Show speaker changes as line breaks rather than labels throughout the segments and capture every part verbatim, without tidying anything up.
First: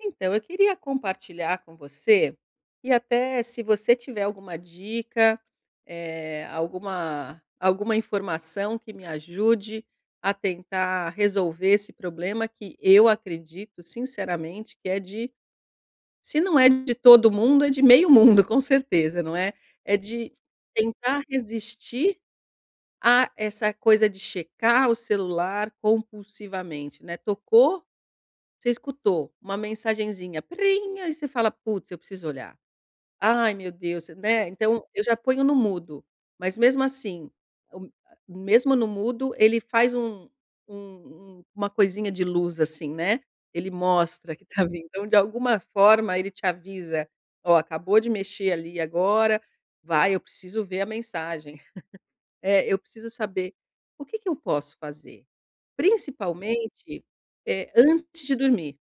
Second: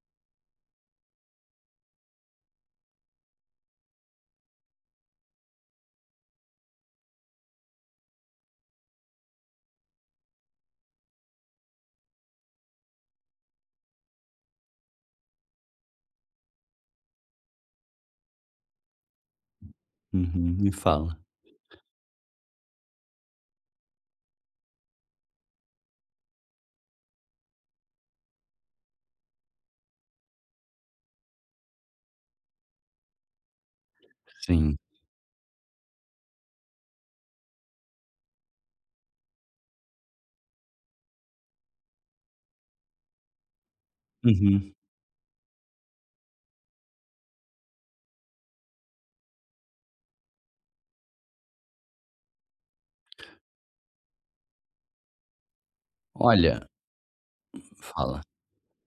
Então, eu queria compartilhar com você, e até se você tiver alguma dica, eh, alguma alguma informação que me ajude a tentar resolver esse problema, que eu acredito sinceramente, que é de Se não é de todo mundo, é de meio mundo, com certeza, não é. É de
Uhum, me fala.
tentar resistir a essa coisa de checar o celular compulsivamente, né. Tocou, você escutou uma mensagenzinha, prim, aí você fala: "Putz, eu preciso olhar." Ai meu Deus, né.
Sim.
Então eu já ponho no mudo, mas mesmo assim, o m mesmo no mudo ele faz um um um uma coisinha de luz assim, né. Ele mostra que está
Uhum.
vindo, então de alguma forma ele te avisa: "Ó, acabou de mexer ali agora" "Vai, eu preciso ver a mensagem." Eh, eu preciso saber o que que eu posso fazer?
Olha
Principalmente,
Hum,
eh,
fala.
antes de dormir,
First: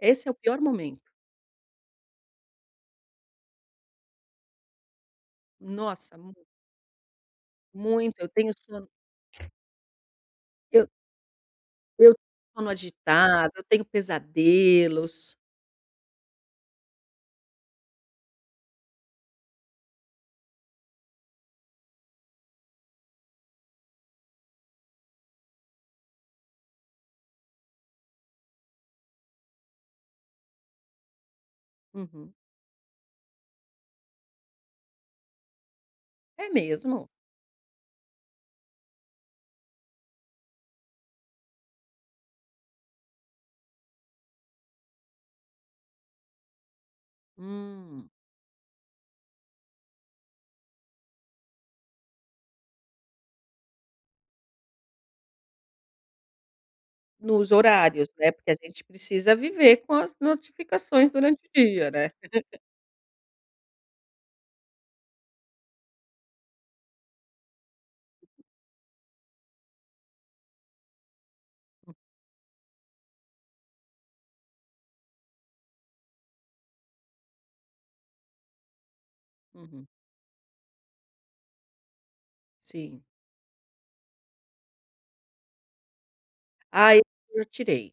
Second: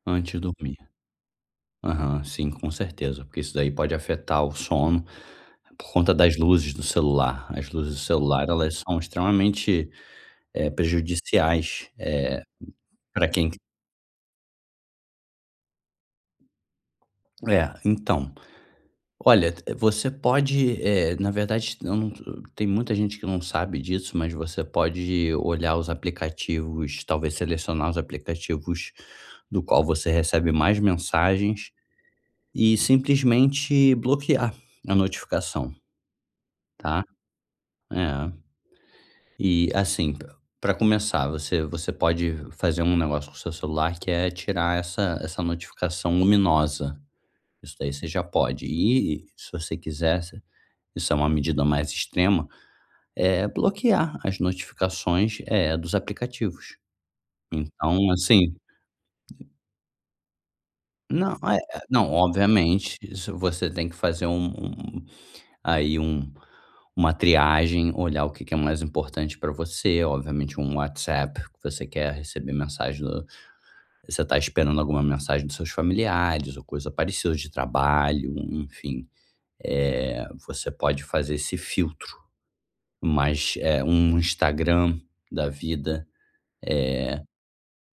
esse é
Antes
o
de
pior
dormir.
momento.
Aham. Sim, com certeza. Porque isso daí pode afetar o sono, por conta
Nossa,
das
muito.
luzes do celular. As luzes do
Muito, eu
celular
tenho
elas
sono.
são extremamente, eh,
Eu
prejudiciais,
Eu
eh,
sono
pra quem
agitado, eu tenho pesadelos.
É. Então, olha, e d você pode, eh, na verdade, eu não tô, eh Tem muita gente que não sabe disso, mas você pode olhar os aplicativos, talvez selecionar os aplicativos do qual você recebe mais mensagens
Uhum.
e simplesmente bloquear a notificação.
É
Tá.
mesmo?
É. E assim, pr pra começar, você você pode fazer um negócio com seu celular que é tirar essa essa notificação luminosa. Isso daí você
Hum.
já pode e, se você quiser você isso é uma medida mais extrema, eh, bloquear as notificações, eh, dos aplicativos.
Nos horários,
Então
né? Porque
assim
a gente precisa
[unintelligible]
viver com as notificações
Não.
durante o
Eh eh
dia, né.
não, obviamente, isso você tem que fazer um um aí um uma triagem, olhar o que que é mais importante pra você. Obviamente um WhatsApp que você quer receber mensagem do Você está esperando alguma mensagem dos seus familiares ou coisa parecida de trabalho, enfim.
Uhum.
Eh, você pode fazer esse filtro.
Sim.
Mas, eh, um Instagram da vida,
Ah, eu
eh
eu tirei.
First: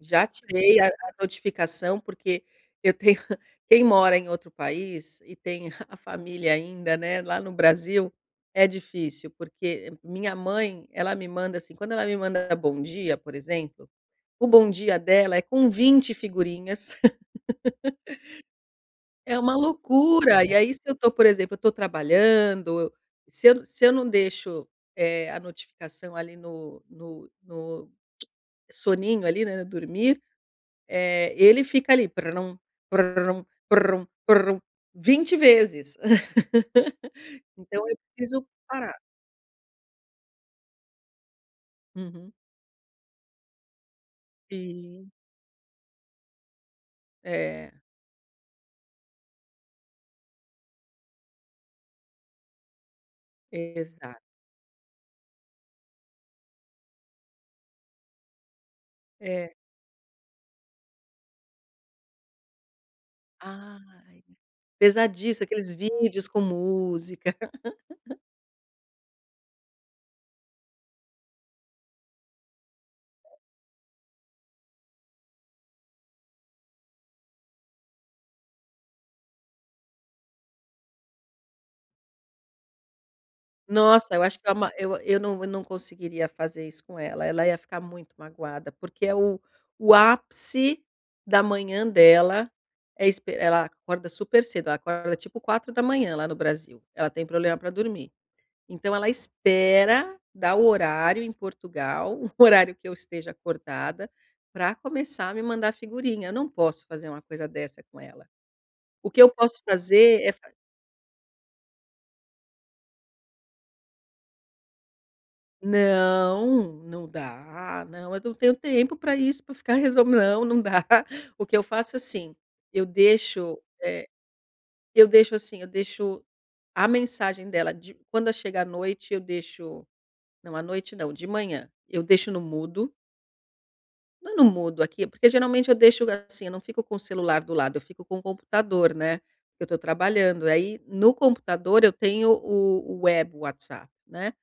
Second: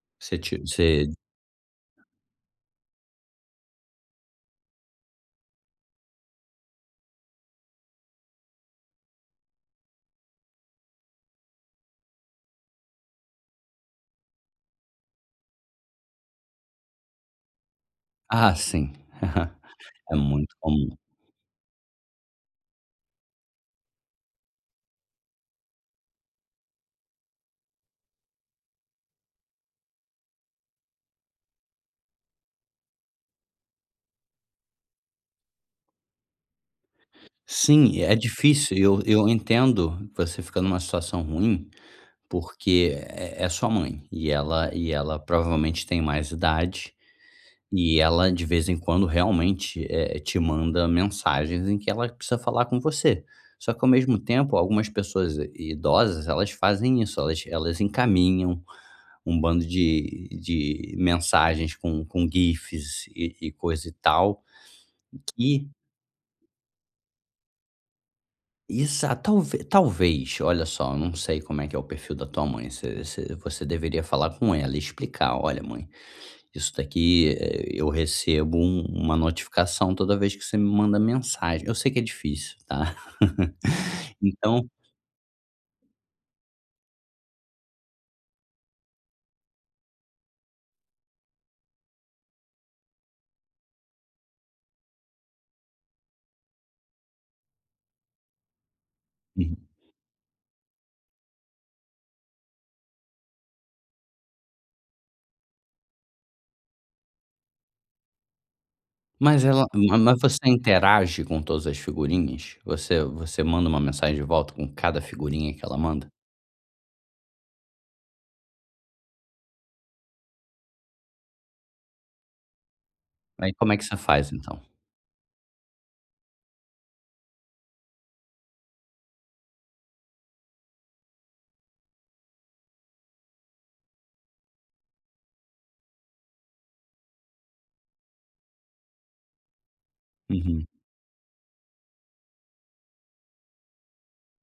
Já
Você tinha,
tirei a
você
a notificação, porque eu tenho Quem mora em outro país e tem a família ainda, né, lá no Brasil é difícil porque minha mãe, ela me manda assim Quando ela me manda bom dia, por exemplo, o bom dia dela é com vinte figurinhas.
Ah, sim!
É uma
É
loucura!
muito
E aí, se eu
comum.
estou, por exemplo, eu estou trabalhando, o se eu se eu não deixo, eh, a notificação ali no no no soninho ali, né, dormir, eh, ele fica ali prum, prum, prum, prum vinte vezes. Então eu
Sim, é
preciso
difícil. E
parar.
eu eu entendo, você fica numa situação ruim
Uhum.
porque é é sua mãe. E ela e
Sim.
ela provavelmente tem mais idade,
É.
e ela de vez em quando realmente, eh, te manda mensagens em que ela precisa falar com você. Só que ao
Exato.
mesmo tempo algumas pessoas idosas elas fazem isso, elas elas encaminham um
É.
bando de de mensagens com com gifs e e coisa, e
Ai!
tal,
Pesadíssimo
e que
aqueles vídeos com música.
Exata Talve talvez. Olha só, eu não sei como é que é o perfil da tua mãe. Você você você deveria falar com ela e explicar, olha mãe, isso daqui, eh, eu recebo um uma notificação toda vez que você me manda mensagem. Eu sei que é difícil, tá.
Nossa, eu acho que é
Então
uma eu eu num eu num conseguiria fazer isso com ela. Ela ia ficar muito magoada, porque é o o ápice da manhã dela é espe Ela acorda super cedo. Ela acorda tipo quatro da manhã lá no Brasil. Ela tem problema pra dormir. Então ela
Uhum.
espera dar o horário em Portugal, o horário que eu esteja acordada, pra começar a me mandar figurinha. Eu não posso fazer uma coisa dessa com ela. O que eu
Mas
posso
ela Ma ma mas
fazer é
você
fa
interage com todas as figurinhas? Você você manda uma mensagem de volta com cada figurinha que ela manda?
Não, não dá, não eu não tenho tempo pra isso pra ficar resol Não não dá. O que eu faço assim, eu
Aí
deixo,
como é que você
eh
faz então?
Eu deixo, assim, eu deixo a mensagem dela de quando chega a noite eu deixo Não à noite não, de manhã, eu deixo no mudo Mas não mudo aqui, porque geralmente eu deixo assim, eu não fico com o celular do lado, eu fico com o computador, né, que eu tô trabalhando.
Uhum.
Aí, no computador eu tenho o o web WhatsApp, né.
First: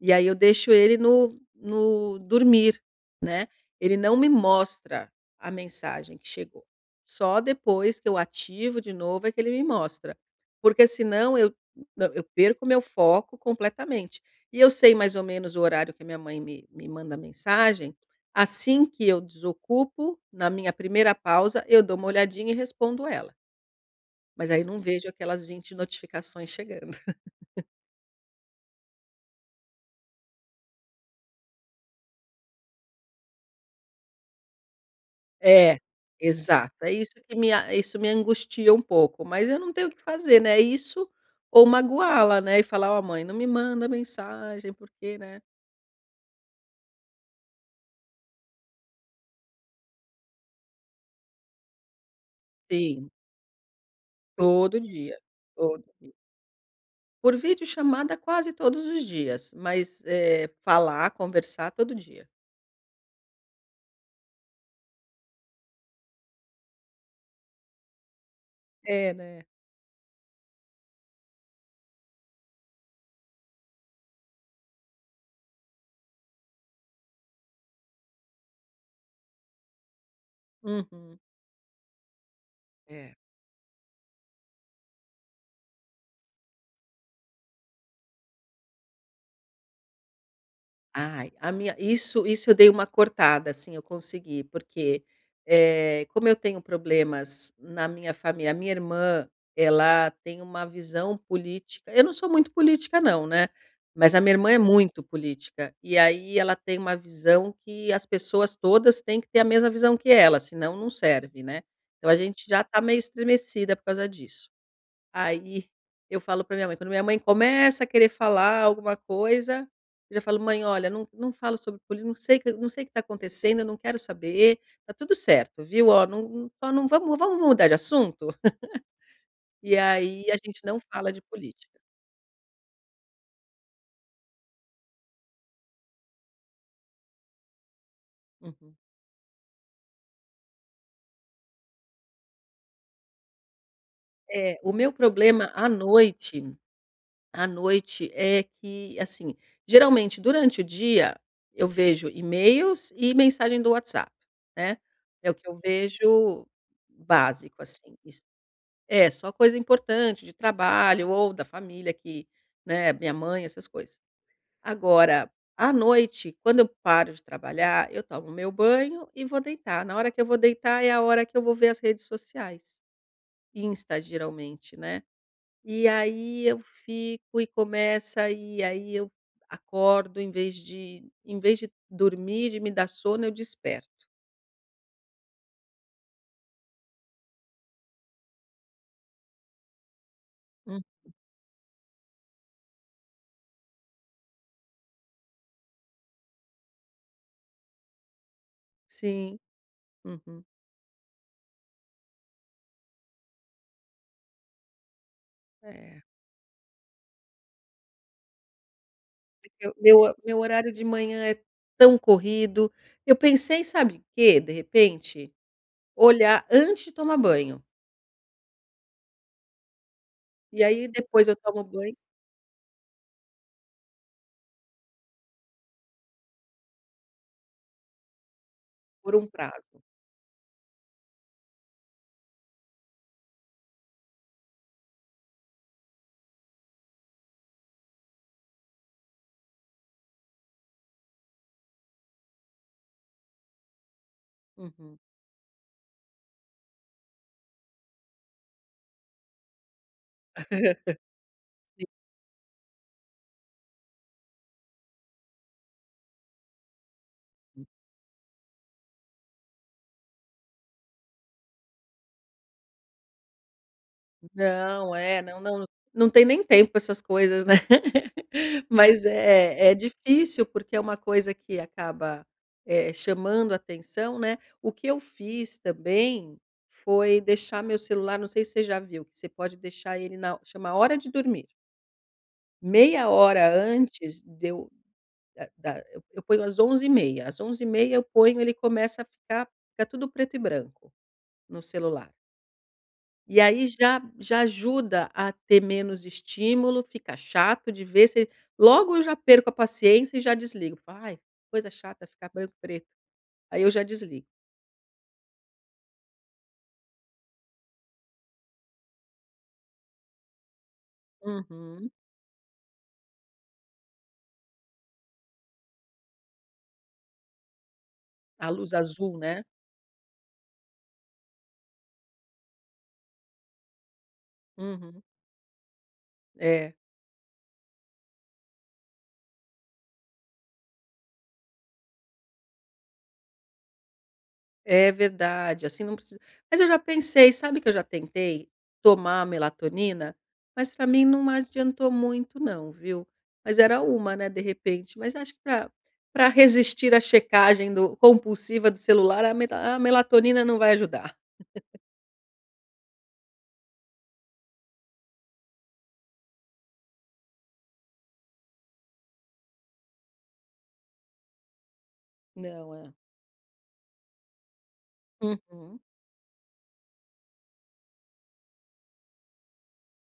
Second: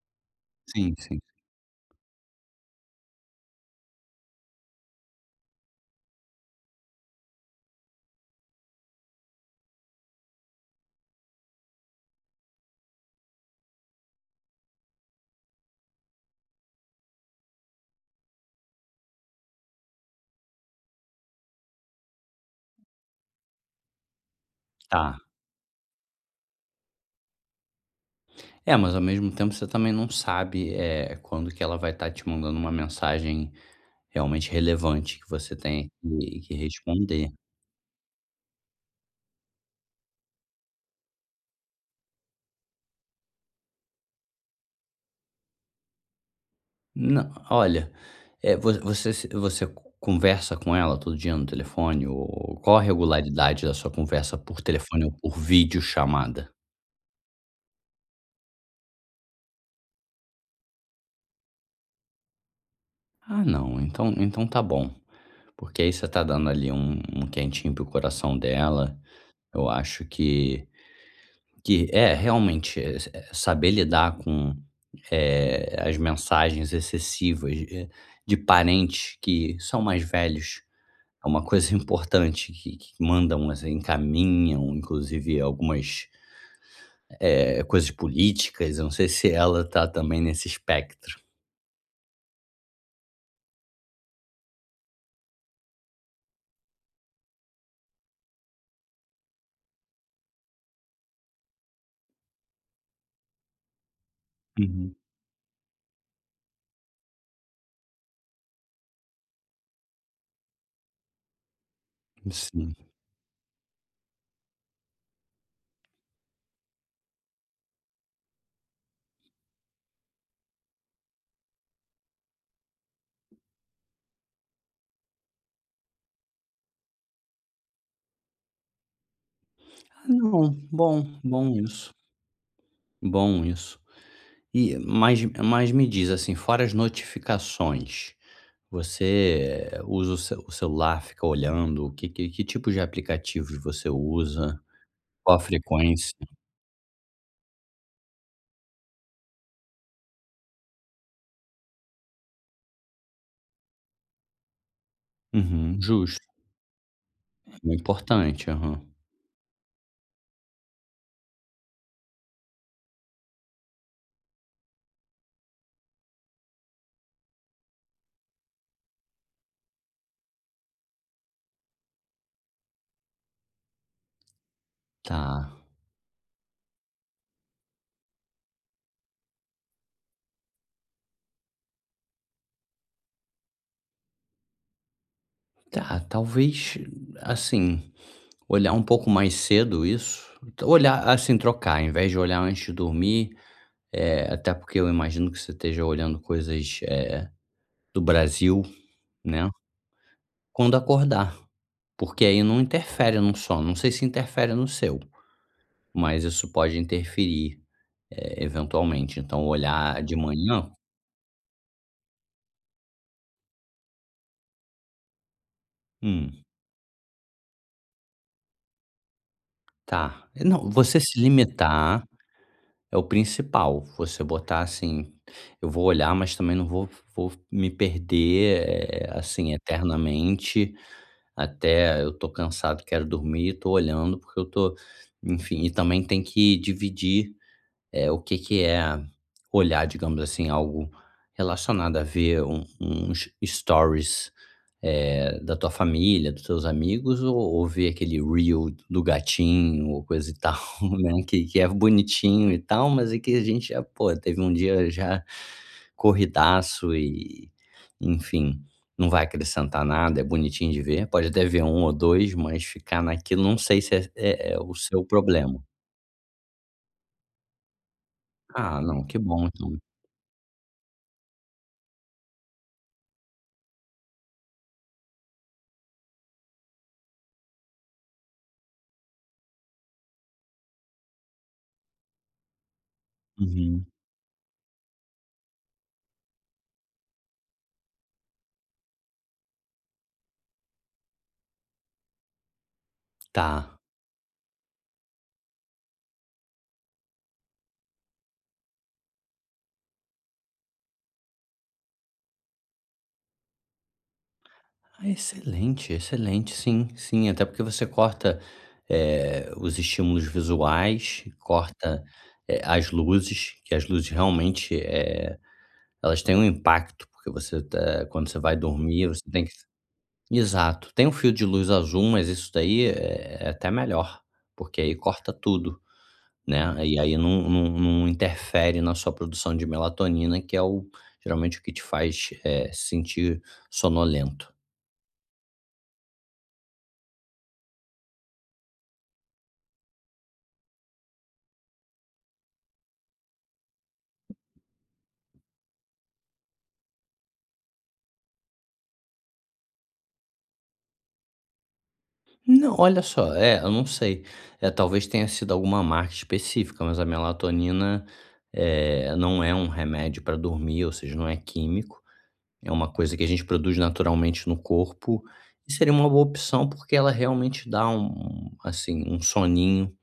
E aí eu deixo
Sim,
ele
sim.
no no dormir, né. Ele não me mostra a mensagem que chegou. Só depois que eu ativo de novo é que ele me mostra. Porque senão eu na eu perco o meu foco completamente. E eu sei mais ou menos o horário que minha mãe me me manda mensagem, assim que eu desocupo, na minha primeira pausa, eu dou uma olhadinha e respondo ela. Mas aí não vejo
Tá.
aquelas vinte notificações chegando.
É, mas ao mesmo tempo você também não sabe, eh, quando que ela vai tá te mandando uma mensagem realmente relevante, que você
É,
tem que que
exato. É isso
responder.
que me a isso me angustia pouco, mas eu não tenho o que fazer, né. É isso ou magoá-la, né. E falar: "oh mãe, não me manda mensagem, porque né
Nã o olha, eh, voc você se você co conversa com ela todo dia no telefone, ou qual a
Sim.
regularidade da sua conversa por
Todo
telefone ou
dia,
por vídeo
todo dia.
chamada?
Por video chamada quase todos os dias, mas, eh, falar, conversar, todo dia.
Ah não, então então tá bom, porque aí você tá dando ali um um quentinho para o coração dela.
É, né.
Eu acho que que é realmente, eh, saber lidar com, eh, as mensagens excessivas de parentes que são mais velhos.
Uhum.
É uma coisa importante que que
É.
mandam encaminham inclusive algumas eh, coisas políticas, eu não sei se ela tá também nesse espectro.
Ai, a minha isso isso eu dei uma cortada, assim, eu consegui porque, eh, como eu tenho problemas na minha fami a minha irmã, ela tem uma visão política eu não sou muito política não, né. Mas a minha irmã é
Uhum.
muito política e aí ela tem uma visão que as pessoas todas têm que ter a mesma visão que ela. Senão, não serve, né. Então, a gente já
Sim.
está meio estremecida por causa disso. Aí eu falo pra minha mãe quando minha mãe começa a querer falar alguma coisa, eu já falo: "Mãe olha, não não falo sobre política, não sei que não sei o que tá acontecendo, eu não quero saber, tá tudo certo, viu? Oh, num não vamo vamos mudar de assunto?" E
Ah
aí a
não,
gente não
bom,
fala de
bom
política.
isso. Bom isso. E, mas mas me diz assim, fora as notificações,
Uhum.
você usa o ce celular, fica olhando o que que que tipos de aplicativos você
É.
usa,
O meu
qual a
problema à
frequência?
noite à noite é que assim, geralmente durante o dia, eu vejo e-mails e mensagem do WhatsApp, né. É o que eu
Uhum, justo.
vejo básico
O
assim iss
importante, aham.
É só coisa importante de trabalho ou da família que, né, a minha mãe essas coisas. Agora, à noite, quando eu paro de trabalhar eu tomo o meu banho e vou deitar, na hora que eu vou deitar é a hora que eu vou ver as redes sociais. Insta, geralmente, né.
Tá.
E aí eu fico e começa, e aí eu acordo em vez de em vez de dormir e me dá sono, eu desperto.
Tá, talvez, assim, olhar um pouco mais cedo isso.
Uhum.
Olhar assim, trocar invés de olhar antes de dormir, eh, até porque eu imagino que você esteja olhando coisas, eh, do Brasil,
Sim,
né.
uhum.
Quando acordar, porque aí não interfere num sono, não sei se interfere no seu,
É.
mas isso pode interferir, eh, eventualmente, então
É que
olhar de
meu meu
manhã
horário de manhã é tão corrido. Eu pensei sabe o quê de repente?
Hum.
Olhar antes de tomar banho.
Tá, é
E
não,
aí
você se
depois eu tomo banho
limitar, é o principal. Você botar assim: "Eu vou olhar mas também não vou vou me perder, eh,
Por um
assim,
prazo.
eternamente, até eu tô cansado e quero dormir, tô olhando porque eu tô" enfim, e também tem que dividir, eh, o que que é olhar, digamos assim, algo relacionado a ver um uns stories,
Uhum.
eh, da tua família, dos seus amigos, ou ou ver aquele reel do gatinho ou coisa e tal, né, que que é
Si
bonitinho e tal, mas aqui a gente já, pô, teve dia já corridaço. E enfim, não vai acrescentar nada, é bonitinho de ver, pode até ver um ou dois, mais ficar naquilo, não sei se é é o
Não.
seu
É
problema.
não não tem nem tempo com essas coisas, né.
Ah,
Mais
não. Que bom,
é é
então.
difícil porque é uma coisa que acaba, eh, chamando atenção, né. O que eu fiz também, foi deixar meu celular Não sei se você já viu, que você pode deixar ele na chama hora de dormir. Meia hora
Uhum.
antes de eu da da e eu ponho às onze e meia, às onze e meia eu ponho ele começa a ficar ficar tudo preto e branco no celular. E aí
Tá.
já já ajuda a ter menos estímulo, fica chato de ver, você logo eu já perco a paciência e já desligo, "ai coisa chata ficar branco preto." Aí eu já desligo.
Ah excelente, excelente, sim, sim. Até porque você corta, eh, os estímulos visuais,
Uhum.
corta, eh, as luzes, que as luzes realmente, eh, elas têm um impacto porque você tá quando você
A
vai
luz
dormir
azul,
você
né?
tem que Exato, tem um fio de luz azul mas isso daí é é até melhor, porque aí
Uhum.
corta tudo,
É.
né, e aí num num num interfere na sua produção de melatonina que é o geralmente o que te faz, eh, sentir sonolento.
É verdade, assim não precisa mas eu já pensei, sabe? Que eu já tentei tomar melatonina, mas pra mim não adiantou muito não, viu? Mas era uma, né, de repente. Mas acho que pra pra resistir à checagem do compulsiva do celular a meta a melatonina não vai ajudar.
Não, olha só, é, eu não sei. É talvez tenha sido alguma marca específica, mas a melatonina, eh, não é um remédio pra dormir, ou seja, não é químico, é
Não,
uma
é.
coisa que a gente produz naturalmente no corpo e
Uhum.
seria uma boa opção porque ela realmente dá um, assim, um soninho,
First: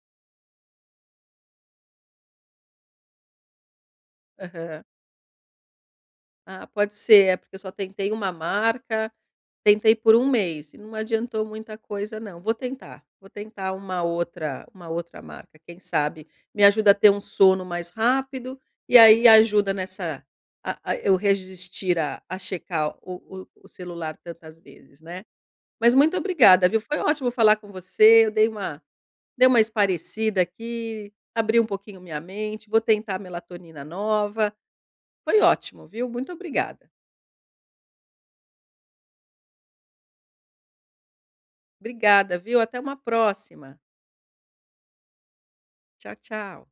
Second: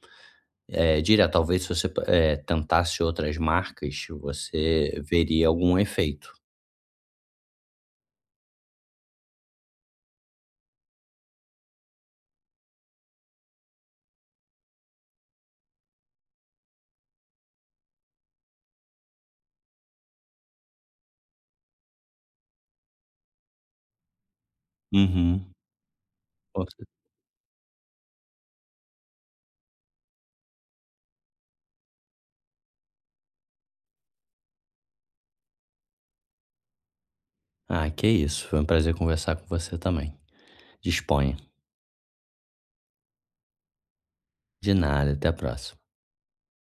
eh, direto talvez se você, eh, tentasse outras marcas
Aham.
você veria algum efeito.
Ah pode ser, é porque eu só tentei uma marca, tentei por um mês e não adiantou muita coisa não. Vou tentar, vou tentar uma outra uma outra marca, quem sabe me ajuda a ter um sono mais rápido e aí ajuda nessa a a eu resistir a a checar o o o celular tantas vezes, né?
Uhum.
Mas muito
Com
obrigada, viu?
cert
Foi ótimo falar com você eu dei uma dei uma espairecida aqui, abri pouquinho minha mente, vou tentar a melatonina nova. Foi ótimo, viu? Muito obrigada.
Ah que é isso, foi prazer conversar com você também, disponha.
Obrigada, viu? Até uma próxima.
De nada, até a próxima.
Tchau, tchau.